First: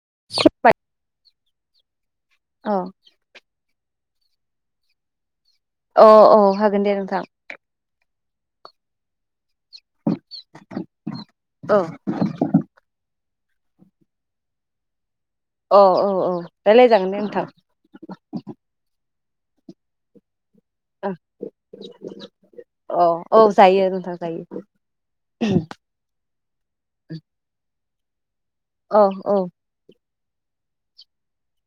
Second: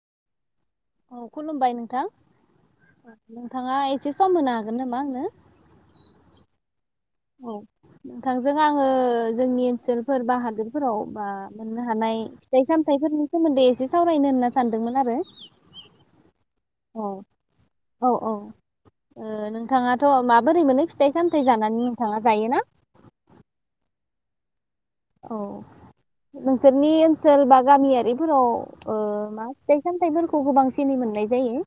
[unintelligible] औ खुलुमबाय नोंथां अ नोंथाङा एसे सम होनो हागोन नामा आंनो अ अ हागोन दे नोंथां औ नोंथांजों आङो जोंनि ओनसोल फोर बा हादोरफोराव बा औ मोननो हानाय फिथाइ सामथाइफोरनि सोमोन्दै एसे सावरायनो होनना सानदोंमोन आरो अ औ औ औ रायलायजागोन दे औ औ नोंथां ओ नोंथाङाथ' मा जायोना ओ अ औ जायो नोंथां जायो औ नोंसोरनि ओनसोल बा गामि फोराव ओ औ औ मा फिथाइ सामथाइफोर खौबो गोबांसिनै मोननाय जायो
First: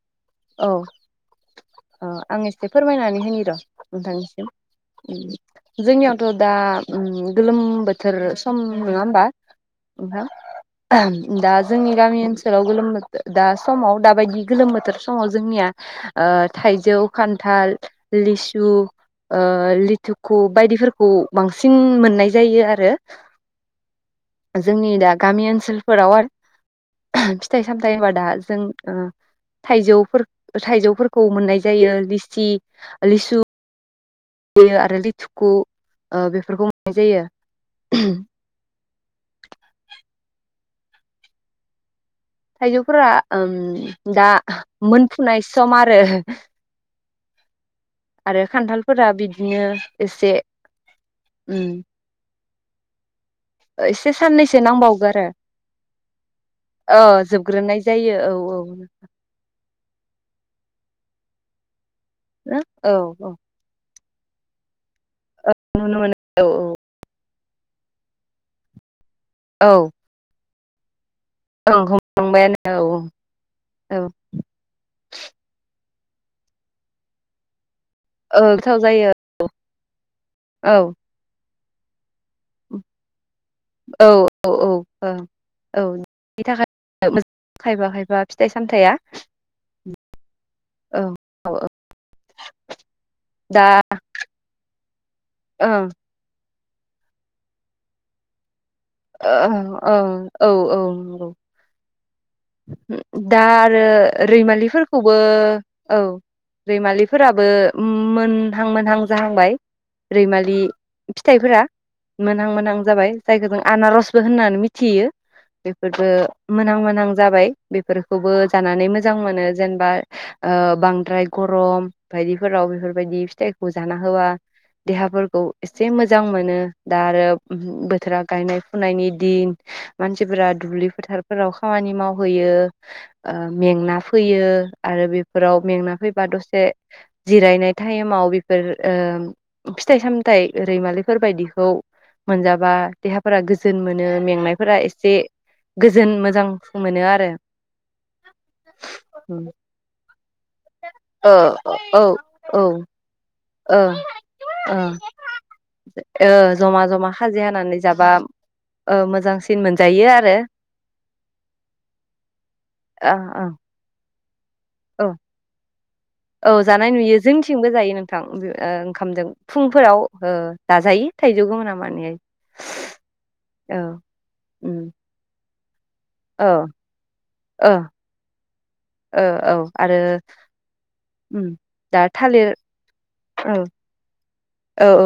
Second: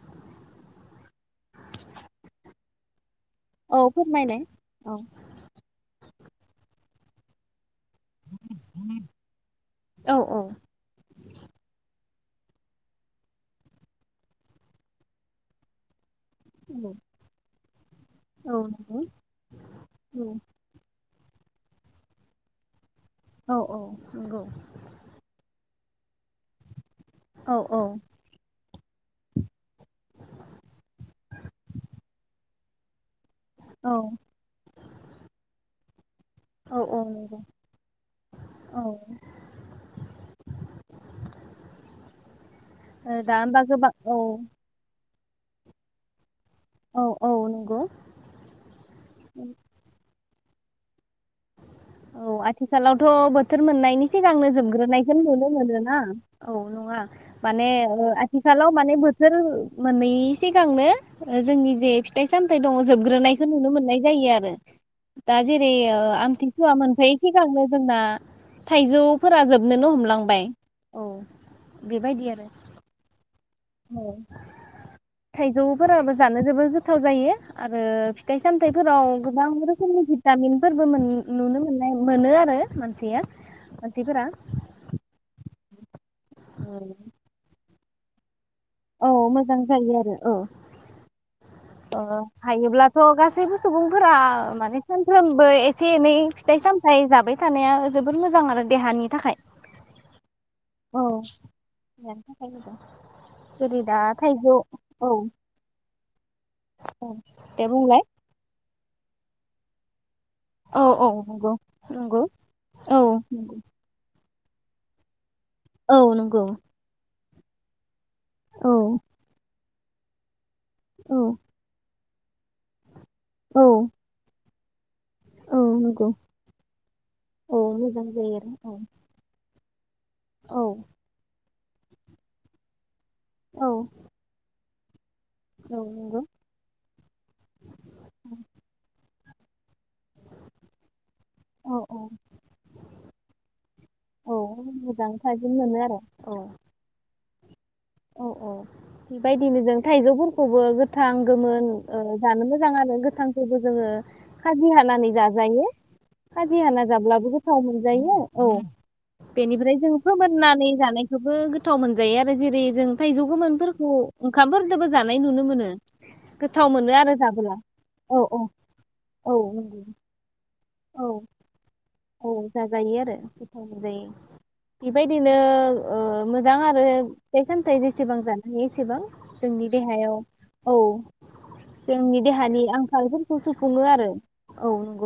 औ ओ आं एसे फोरमायनानै होनि र' औ फोरमायनाय नोंथांनिसिम औ उम जोंनियाव दा उम गोलोम बो थोर सम नङा होमबा औ नोंथां दा जोंनि गामि ओनसोलाव गोलोमो बोथोर दा समाव दा बायदि गोलोम बोथोर अ जोंनिया ओ थाइजौ खान्थाल औ लिसु नंगौ ओ औ लिथुखु बायदिफोरखौ खौ बांसिन मोननाय जायो आरो औ औ नंगौ जोंनि दा गामि ओनसोल फोराव आरो औ फिथाइ औ सामथायाइ होनबा दा जों ओ थाइजौ थाइजौफोरखौ मोननाय जायो लिसि लिुसु औ बे आरो लिथुखु बेफोरखौ औ मोननाय औ जायो नंगौ औ ओ थाइजौफोरा दा होमबा गोबां दा औ मोन फुनाय सम आरो औ औ नंगौ आरो खान्थालफोरा बिदिनो एसे उम औ आथिखालावथ' बो बोथोर मोननायनि एसे सिगांनो साननैसो नांबावगौ जोबग्रोनायखो आरो नुनो मोनोना औ नङा माने जोबग्रोनाय जायो औ औ आथिखालाव माने बोथोर मोननैनि सिगांनो जोंनि जे फिथ थाइ सामथाइ दङ औ औ जोबग्रोनायखौ नुनो मोननाय जा जायो आरो। दा जेरै नुनो ओ मोनो औ आमथि मोनफैयि‌ सिगांनो जोंना थाइजौ फोरा जोबनोनो हमलांबाय औ औ बेबायदि आरो हमलांबायानो औ औ थाइजौ फोराबो जानो जोबोद गोथाव जायो आरो आरो फिथाइ औ गोथाव सामथायाइफोराव जायो गोबां रोखोम [unintelligible] गामिनि औ फोरबो मोन नुनो [unintelligible] मोनो आरो मानसिया मानसिफोरा औ औ ओ औ बिनि थाखाय [unintelligible] खायफा खायफा फिथाइ सामथाइया औ मोजां जायो आरो औ औ औ औ। ओ हायोब्लाथ' गासैबो सुबुंफोरा माने सानफ्रोमबो ओं एसे एनै फिथाइ सामथाय जाबाय थानाया जोबोर मोजां आरो देहानि ओ थाखाय औ औ औ नंगौ देहानि थाखाय मोजां दा जेरै आरो दा थाइजौ औ रैमालिफोरखौबो औ औ रैमालिफोराबो दे बुंलाय मोनहां मोनहां जाहांबाय। रैमालि औ औ नंगौ फिथाइफोरा नंगौ मोनहां मोनहां औ जाबाय जायखौ नंगौ जों आनारसबो होननानै मिथियो। औ बेफोरबो नंगौ मोनहां मोनहां जाबाय बेफोर खौबो औ जानानै मोजां मोनो जेनबा ओ औ बांद्राय गरम बायदिफोराव बेफोर बायदि औ फिथाइखौ जाना होबा देहाफोरखौ औ एसे नंगौ मोजां मोनो दा आरो औ मोजां बोथोरा जायो गायनाय आरो फुनायनि दिन मानसिफोरा औ दुब्लि फोथारफोराव खामानि मावहैयो ओ औ मेंना फैयो आरो बे फोराव औ मेंना नंगौ फैबा दसे जिरायनाय टाइमाव बेफोर ओ फिथाइ सामथाइ रैमालिफोर बायदिखौ औ औ मोनजाबा देहा फोरा गोजोन मोनो औ मेंनायफोरा मोजां एसे थाजिम मोनो आरो गोजोन औ मोजां मोनो आरो औ औ ओ बेबायदिनो जों थाइजौफोर खौबो गोथां औ गोमोन औ ओ जानो ओ मोजां आरो गोथां ओ जोङो खाजि हानानै जाजायो ओ खाजि जमा हाना जमा जाब्लाबो खाजि गोथाव हानानै जाबा मोनजायो औ ओ मोजांसिन बेनिफ्राय जों मोनजायो आरो फोमोननानै जानायखौबो गोथाव मोनजायो आरो। जेरै जों थाइजौ ओ गोमोनफोरखौ औ ओंखामफोरजोंबो ओ जानाय नुनो मोनो। औ गोथाव जानाय मोनो आरो नुयो जाबोला जोंथिंबो जायो औ नोंथां औ ओ ओंखामजों औ नंगौ फुंफोराव ओ औ जाजायो थाइजौगोमोना माने औ जाजायो आरो गोथाव औ मोनजायो उम बेबायदिनो ओ औ मोजां आरो फिथाइ ओ सामथाय जेसेबां जान एसेबां ओ औ जोंनि आरो देहायाव औ उम दा जोंनि थालिर देहानि आंखाल फोर खौ औ सुफुङो आरो औ औ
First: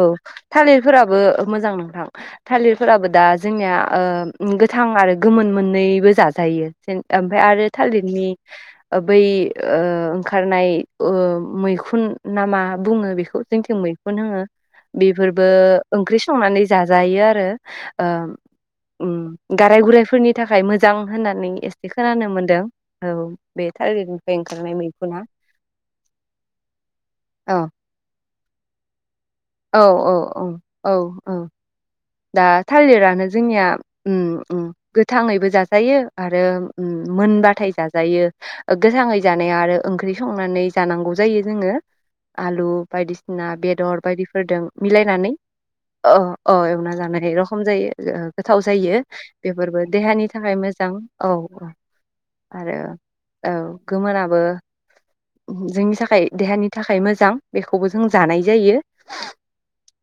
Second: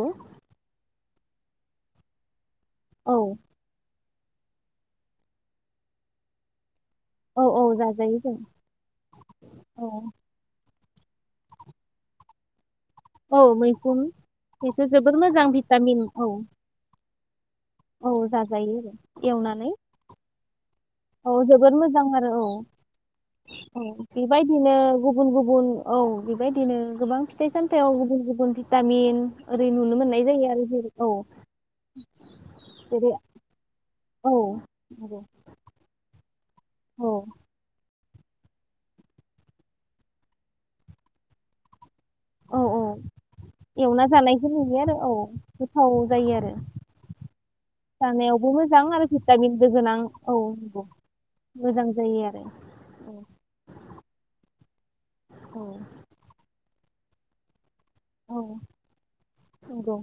थालिरफोराबो मोजां नोंथां थालिरफोराबो औ दा जोंनिया ओ गोथां आरो गोमोन मोननैबो जाजायो। ओमफ्राय औ औ आरो जाजायो थालिरनि जों बै ओ औ ओंखारनाय ओ मैखुन नामा? बुङो बेखौ औ जोंथिंबो मैखुन बेसो जोबोर मोजां बेफोरबो भिटामिन ओंख्रि औ संनानै जाजायो आरो औ आरो ओ जाजायो आरो उम एवनानै गाराय गुरायफोरनि थाखाय मोजां औ होननानै जोबोद एसे मोजां खोनानो आरो औ मोनदों औ बे औ थालिरनिफ्राय ओंखारनाय बेबायदिनो मैखुना गुबुन गुबुन औ बेबायदिनो गोबां फिथाइ औ सामथायाव गुबुन गुबुन भिटामिन ओरै औ नुनो मोननाय औ जायो आरो जेरै औ दा जेरै थालिरानो जोंनिया उम औ उम नंगौ गोथाङैबो जाजायो आरो आरो औ मोनबाथाय जा जायो गोथाङै जानाया आरो ओंख्रि संनानै जानांगौ जायो जोङो। औ आलु औ बायदिसिना बेदर एवना जानायखौ बायदिफोरदों नुयो आरो औ मिलायनानै गोथाव अ जायो आरो अ एवनानै जानायरखम जायो जानायावबो गोथाव मोजां जायो आरो भिटामिनबो बेफोरबो गोनां देहानि औ थाखाय नंगौ मोजां औ औ मोजां जायो आरो औ गोमोननाबो औ जोंनि थाखाय देहानि थाखाय मोजां बे खौबो जों जानाय औ जायो नंगौ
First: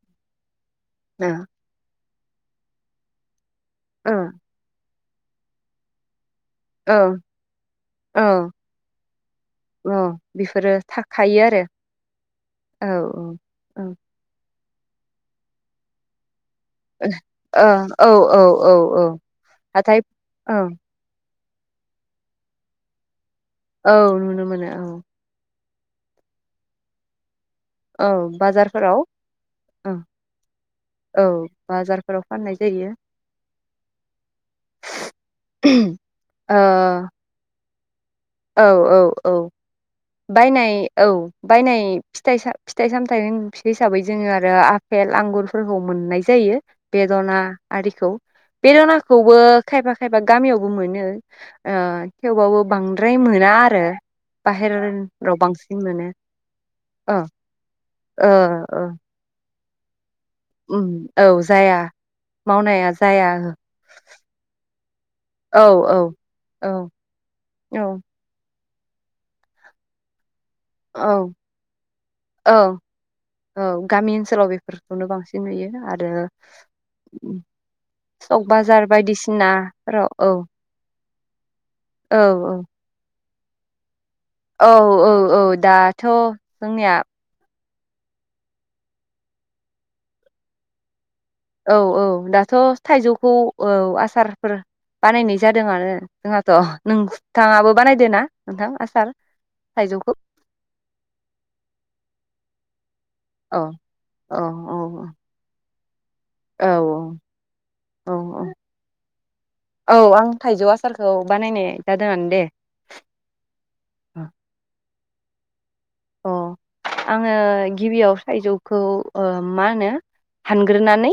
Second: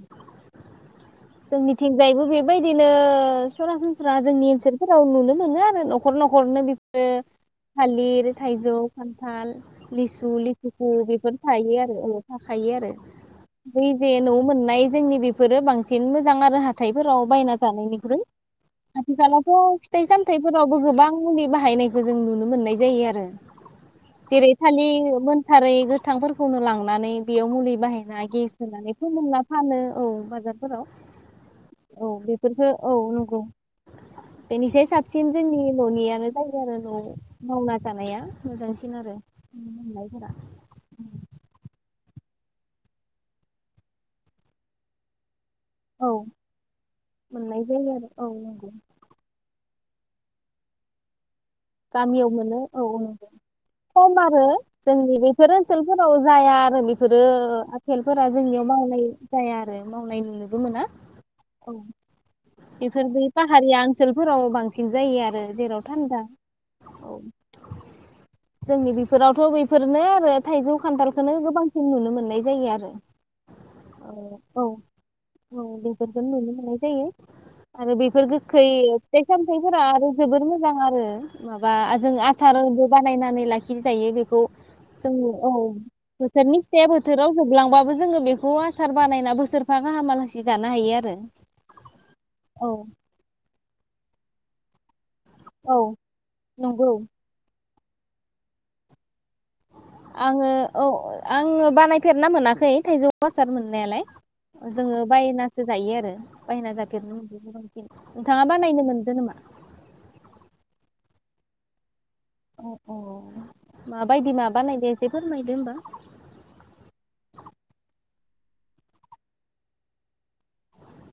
ओ जोंनिथिंजायबो बेबायदिनो ओ ओ सरासनस्रा जोंनि ओनसोलफोर नुनो मोनो आरो नखर नखर हरनो औ बेफोरो औ थालिर थाइजौ खान्थाल औ लिसु बेफोरो लिफुफु बेफोर थाखायो थायो आरो अनेक थाखायो औ आरो औ बै जेे न मोननाय जोंनि बेफोरो बांसिन मोजां आरो हाथायफोराव बायना ओ जानायनिख्रुइ औ औ औ आथिखालावथ' हाथाय फिथाइ औ सामथाइफोरावबो गोबां मुलि बाहायनायखौ जों नुनो मोननाय जायो आरो औ नुनो मोनो औ थारै गोथांफोरखौनो लांनानै बेयाव मुलि औ बाहायना गेस होनानै बाजारफोराव फोमना फानो औ बाजारफोराव औ औ बाजारफोराव फाननाय बेफोरफोरखौ जायो औ नंगौ बेनिफ्राय साबसिन जोंनि न'नियानो ओ जायो आरो न' मावनानै औ औ औ बायनाय औ बायनाय फिथाइ सामथा फिथाइ सामथायाइ हिसाबै जोङो आरो आपेल आंगुर फोरखौ औ मोननाय जायो बेदना मोननाय जायो आरो आरिखौ औ नंगौ बेदनाखौबो खायफा खायफा गामियावबो मोनो ओ गामियाव मोनो थेवबाबो औ बांदा औ खम आरो जोंनि बेफोर बांसिन मोनो ओनसोलफोराव जाया आरो बेफोरो औ आफेलफोरा ओ जोंनियाव ओ मावनाय जाया आरो मावनायनि नुनोबो मोना उम औ जाया मावनाया बेफोर जाया बै फाहारिया ओनसोलफोराव बांसिन जायो आरो औ जेराव थान्दा औ औ जोंनि बेफोरावथ' बेफोरनो आरो थाइजौ औ खान्थालखौनो गोबांसिन नुनो मोननाय औ जायो आरो औ गामि ओनसोलाव औ बेफोरखौनो बांसिन औ नुयो आरो बेफोरखौ नुनो मोननाय जायो आरो बेफोर सक गोखै बाजार फिथाइ सामथायफोरा बायदिसिनाफोराव आरो औ जोबोर मोजां आरो बा जों औ आसार औ बो बाना नानै लाखि जायो बेफोर खौ जों औ बोथोरनि फिथाया जोंनिया बोथोराव जोबलांबाय जोङो बेखौ आसार बानायना बोसोरफा गाहामालासि जानो हायो आरो औ औ दाथ' औ थाइजौखौ औ आसारफोर बानायनाय जादों औ आनो जोंहाथ' नंगौ नोंथाङाबो बानायदो ना नोंथां आसार थाइजौखौ आङो औ आङो बानायफेरना मोनाखै खै थायजौ आसार औ मोननायालाय औ औ जोङो औ बायना सो जायो आरो औ बायना जाफेरनो मोन औ नोंथाङा बानायनो मोनदो नामा बानायायनाय अ अ माबायदि माबानायदो दे फोरमायदो होमबा अ आङो गिबियाव थायजौखौ ओ मा होनो हानग्रोनानै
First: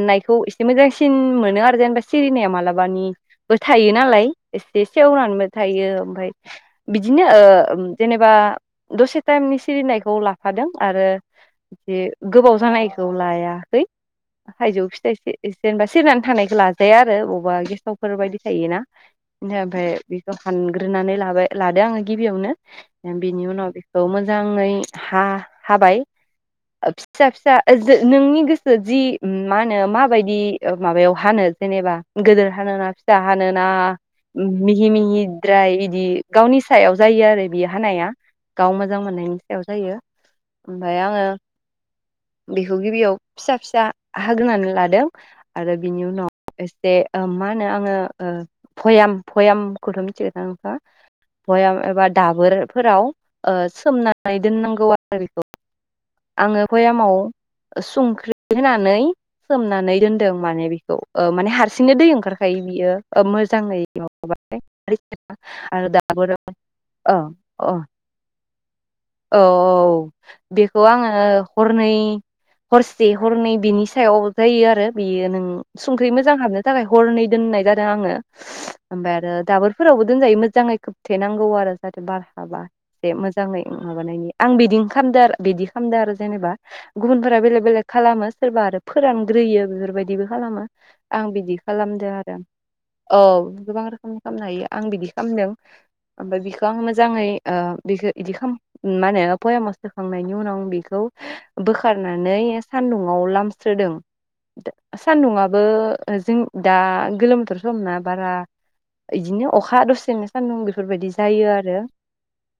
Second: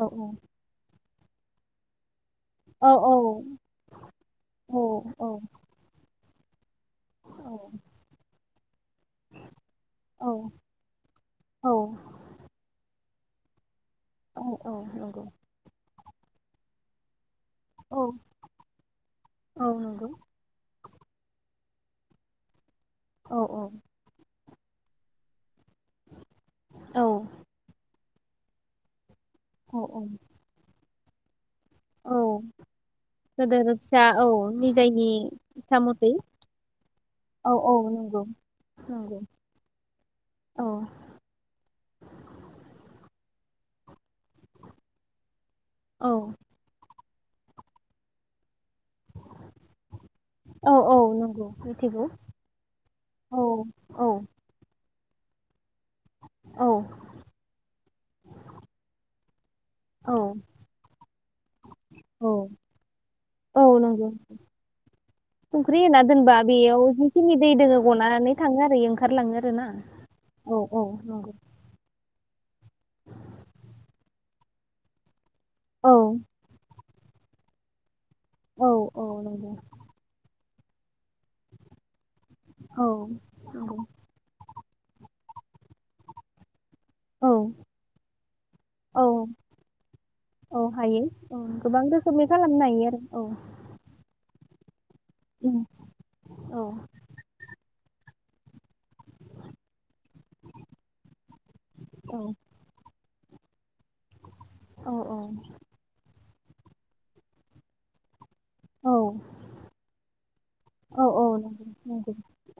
औ एसे मोजांसि न मोनो आरो जेनबा सिरिनाया औ औ मालाबानिबो थायो नालाय औ एसे औ सेवनानैबो थायो ओमफाय बिदिनो ओ जेनेबा दसे टाइमनि सिरिनायखौ लाफादों आरो औ जि गोबाव जानाय खौ लायाखै औ औ थाइजौ नंगौ फिथाइसो [unintelligible] सिरिनानै थानायखौ लाजाया आरो अब बा औ गेसावफोर बायदि थायोना औ [unintelligible] नंगौ बेखौ हानग्रोनानै लाबाय लादो आङो गिबियावनो औ बिनि औ उनाव बेखौ मोजाङै हा हाबाय औ फिसा फिसा नोंनि गोसो जि मा होनो औ औ माबायदि ओ माबायाव हानो जेनेबा औ गोदोर हानोना फिसा हानोना गोदोर फिसा औ मिहि निजायनि मिहिद्राय इसा इदि मथै गावनि सायाव जायो आरो औ बे औ हानाया नंगौ गाव मोजां नंगौ मोननायनि सायाव जायो औ ओमफ्राय आङो बेखौ गिबियाव फिसा फिसा हाग्रोनानै लादों आरो बिनि औ उनाव एसे ओ मा होनो आङो ओ भयाम भयामखौथ' मिथिगौ औ औ नंगौ नोंथाङा मिथिगौ एबा दाबोरफोराव औ ओ औ सोमनानै दोननांगौ। गौ आरो बेखौ। आङो औ भयामाव संख्रि होनानै सोमनानै औ दोनदों माने बेखौ ओ माने हारसिंनो दै औ ओंखारखायो बियो औ मोजाङै नंगौ माबाबा संख्रि आरो होना दोनबा दाबोराव बेयाव औ जिखिनि दै औ दोङो गनानै थाङो आरो इयो ओंखारलाङो औ आरोना औ औ औ बेखौ आङो नंगौ हरनै हरसे हरनै बिनि सायाव जायो आरो बेयो नों औ संख्रि मोजांहाबनो थाखाय हरनै दोननाय जादों आङो औ औ ओमफ्राय आरो नंगौ दाबोरफोरावबो दोनजायो मो मोजाङै खोबथेनांगौ आरो जाहाथे बार हाबा औ एसे मोजाङै नंगौ माबानायनि आं बिदि बिदिं खालामदो आरो बिदि खालामदो आरो जेनेबा औ गुबुनफोरा बेलेग बेलेग खालामो सोरबा आरो औ फोरानग्रोयो बेफोरबायदिबो खालामो औ हायो आं औ बिदि गोबां खालामदो रोखोमनि आरो खालामनो हायो आरो औ गोबां रोखोमनि खामनो हायो। आं बिदि खालामदों उम ओमफ्राय बिखौ औ आं मोजाङै ओ बिखौ बिदि खालाम मा होनो बयामाव सो नायनि उनावखौ बेखौ औ बोखारनानै सन्दुंआव लामस्रा औ स्रोदों सान्दुंआबो जों दा गोलोमबोथोर समना बारा औ बिदिनो अखा दसेनो सान्दुं औ बेफोरबायदि औ जायो नंगौ आरो नंगौ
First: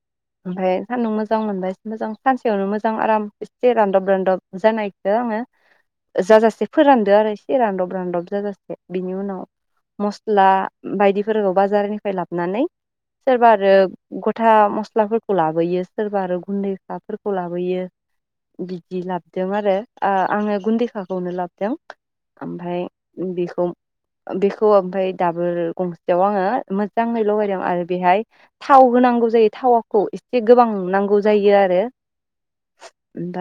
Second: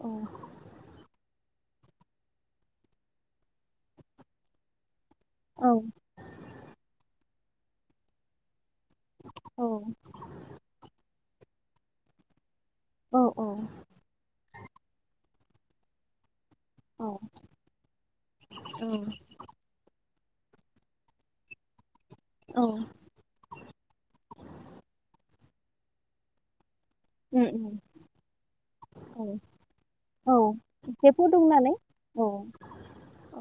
औ ओमफाय मोजां मोनबाय एसे मोजां सानसेयावनो मोजां आराम एसे रानदब रानदब जानाय। आङो औ जाजासे फोरानदो आरो बे रान्दब रान्दब जासे बिनि उनाव औ मस्ला बायदि फोरखौ बाजारनिफ्राय लाबनानै औ सोरबा आरो ग फथा मस्लाफोरखौ लाबोयो। सोरबा आरो गुन्दै औ खाफोरखौ लाबोयो बिदि लाबोदों आरो ओ आङो गुन्दैखाखौनो लाबोदों ओमफाय बेखौ बेखौ ओमफाय दाबोर गंसेयाव आङो मो मोजाङै उम लगायदों उम आरो बेहाय थाव औ होनांगौ जायो थावखौ औ एसे [unintelligible] गोबां एसे नांगौ जायो फुदुंनानै आरो औ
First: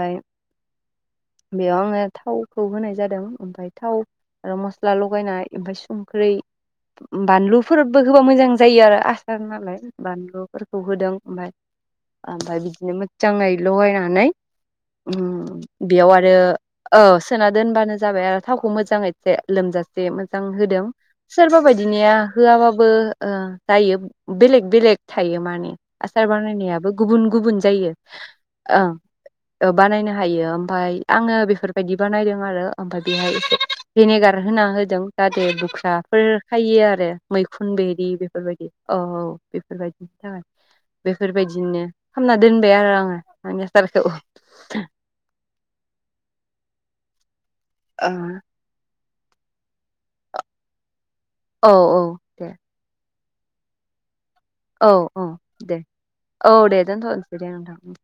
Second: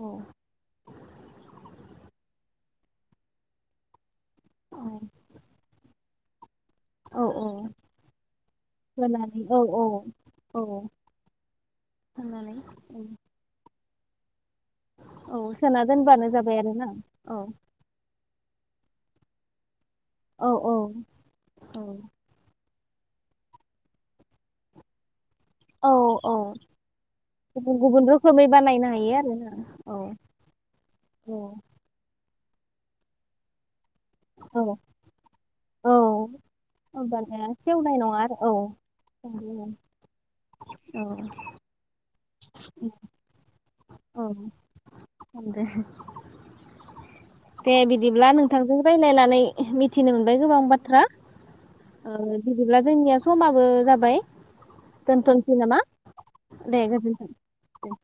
औ बेयाव आङो थावखौ होनाय जादों ओमफाय थाव आरो औ मस्ला लगायनाय ओमफाय गोख्रै औ औ बानलुफोरबो होबा मोजां जायो आरो आसार होनानै औ नालाय औ औ बानलुफोरखौ होदों ओमफाय खांनानै आमफाय बिदिनो मोजांङै लगायनानै औ सोना बेयाव दोनबानो आरो जाबाय आरोना औ सोना दोनबानो जाबाय आरो थावखौ मोजाङै एसे लोमजासे मोजां औ औ होदों सोरबा बायदिनिया होआबाबो बो ओ जायो बेलेक बेलेक थायो माने आसार औ बानायनाय बो गुबुन गुबुन जायो रोखोमै बानायनो हायो आरोना ओ औ बानायनो हायो ओमफ्राय आङो औ बेफोरबायदि बानायदों आरो ओमफाय बेहाय एसे भिनेगार होना होदों जाहाथे औ बुख्राफोर खायि आरो होमबानिया मैखुन सेवनाय बेरि नङा आरो बेफोरबायदि औ औ बेफोरबायदिनि थाखाय बे बेफोरबायदिनो खालामामना दोनबाय आरो आङो आसारखौ औ दे दे बिदिब्ला ओं नोंथांजों रायलायनानै मिथिनो मोनबाय गोबां बाथ्रा औ औ ओ दे बिदिब्ला जोंनिया समाबो जाबाय औ औ दोनथ'नोसै दे नामा औ दे दोनथ'नोसै दे नोंथां [inaudible]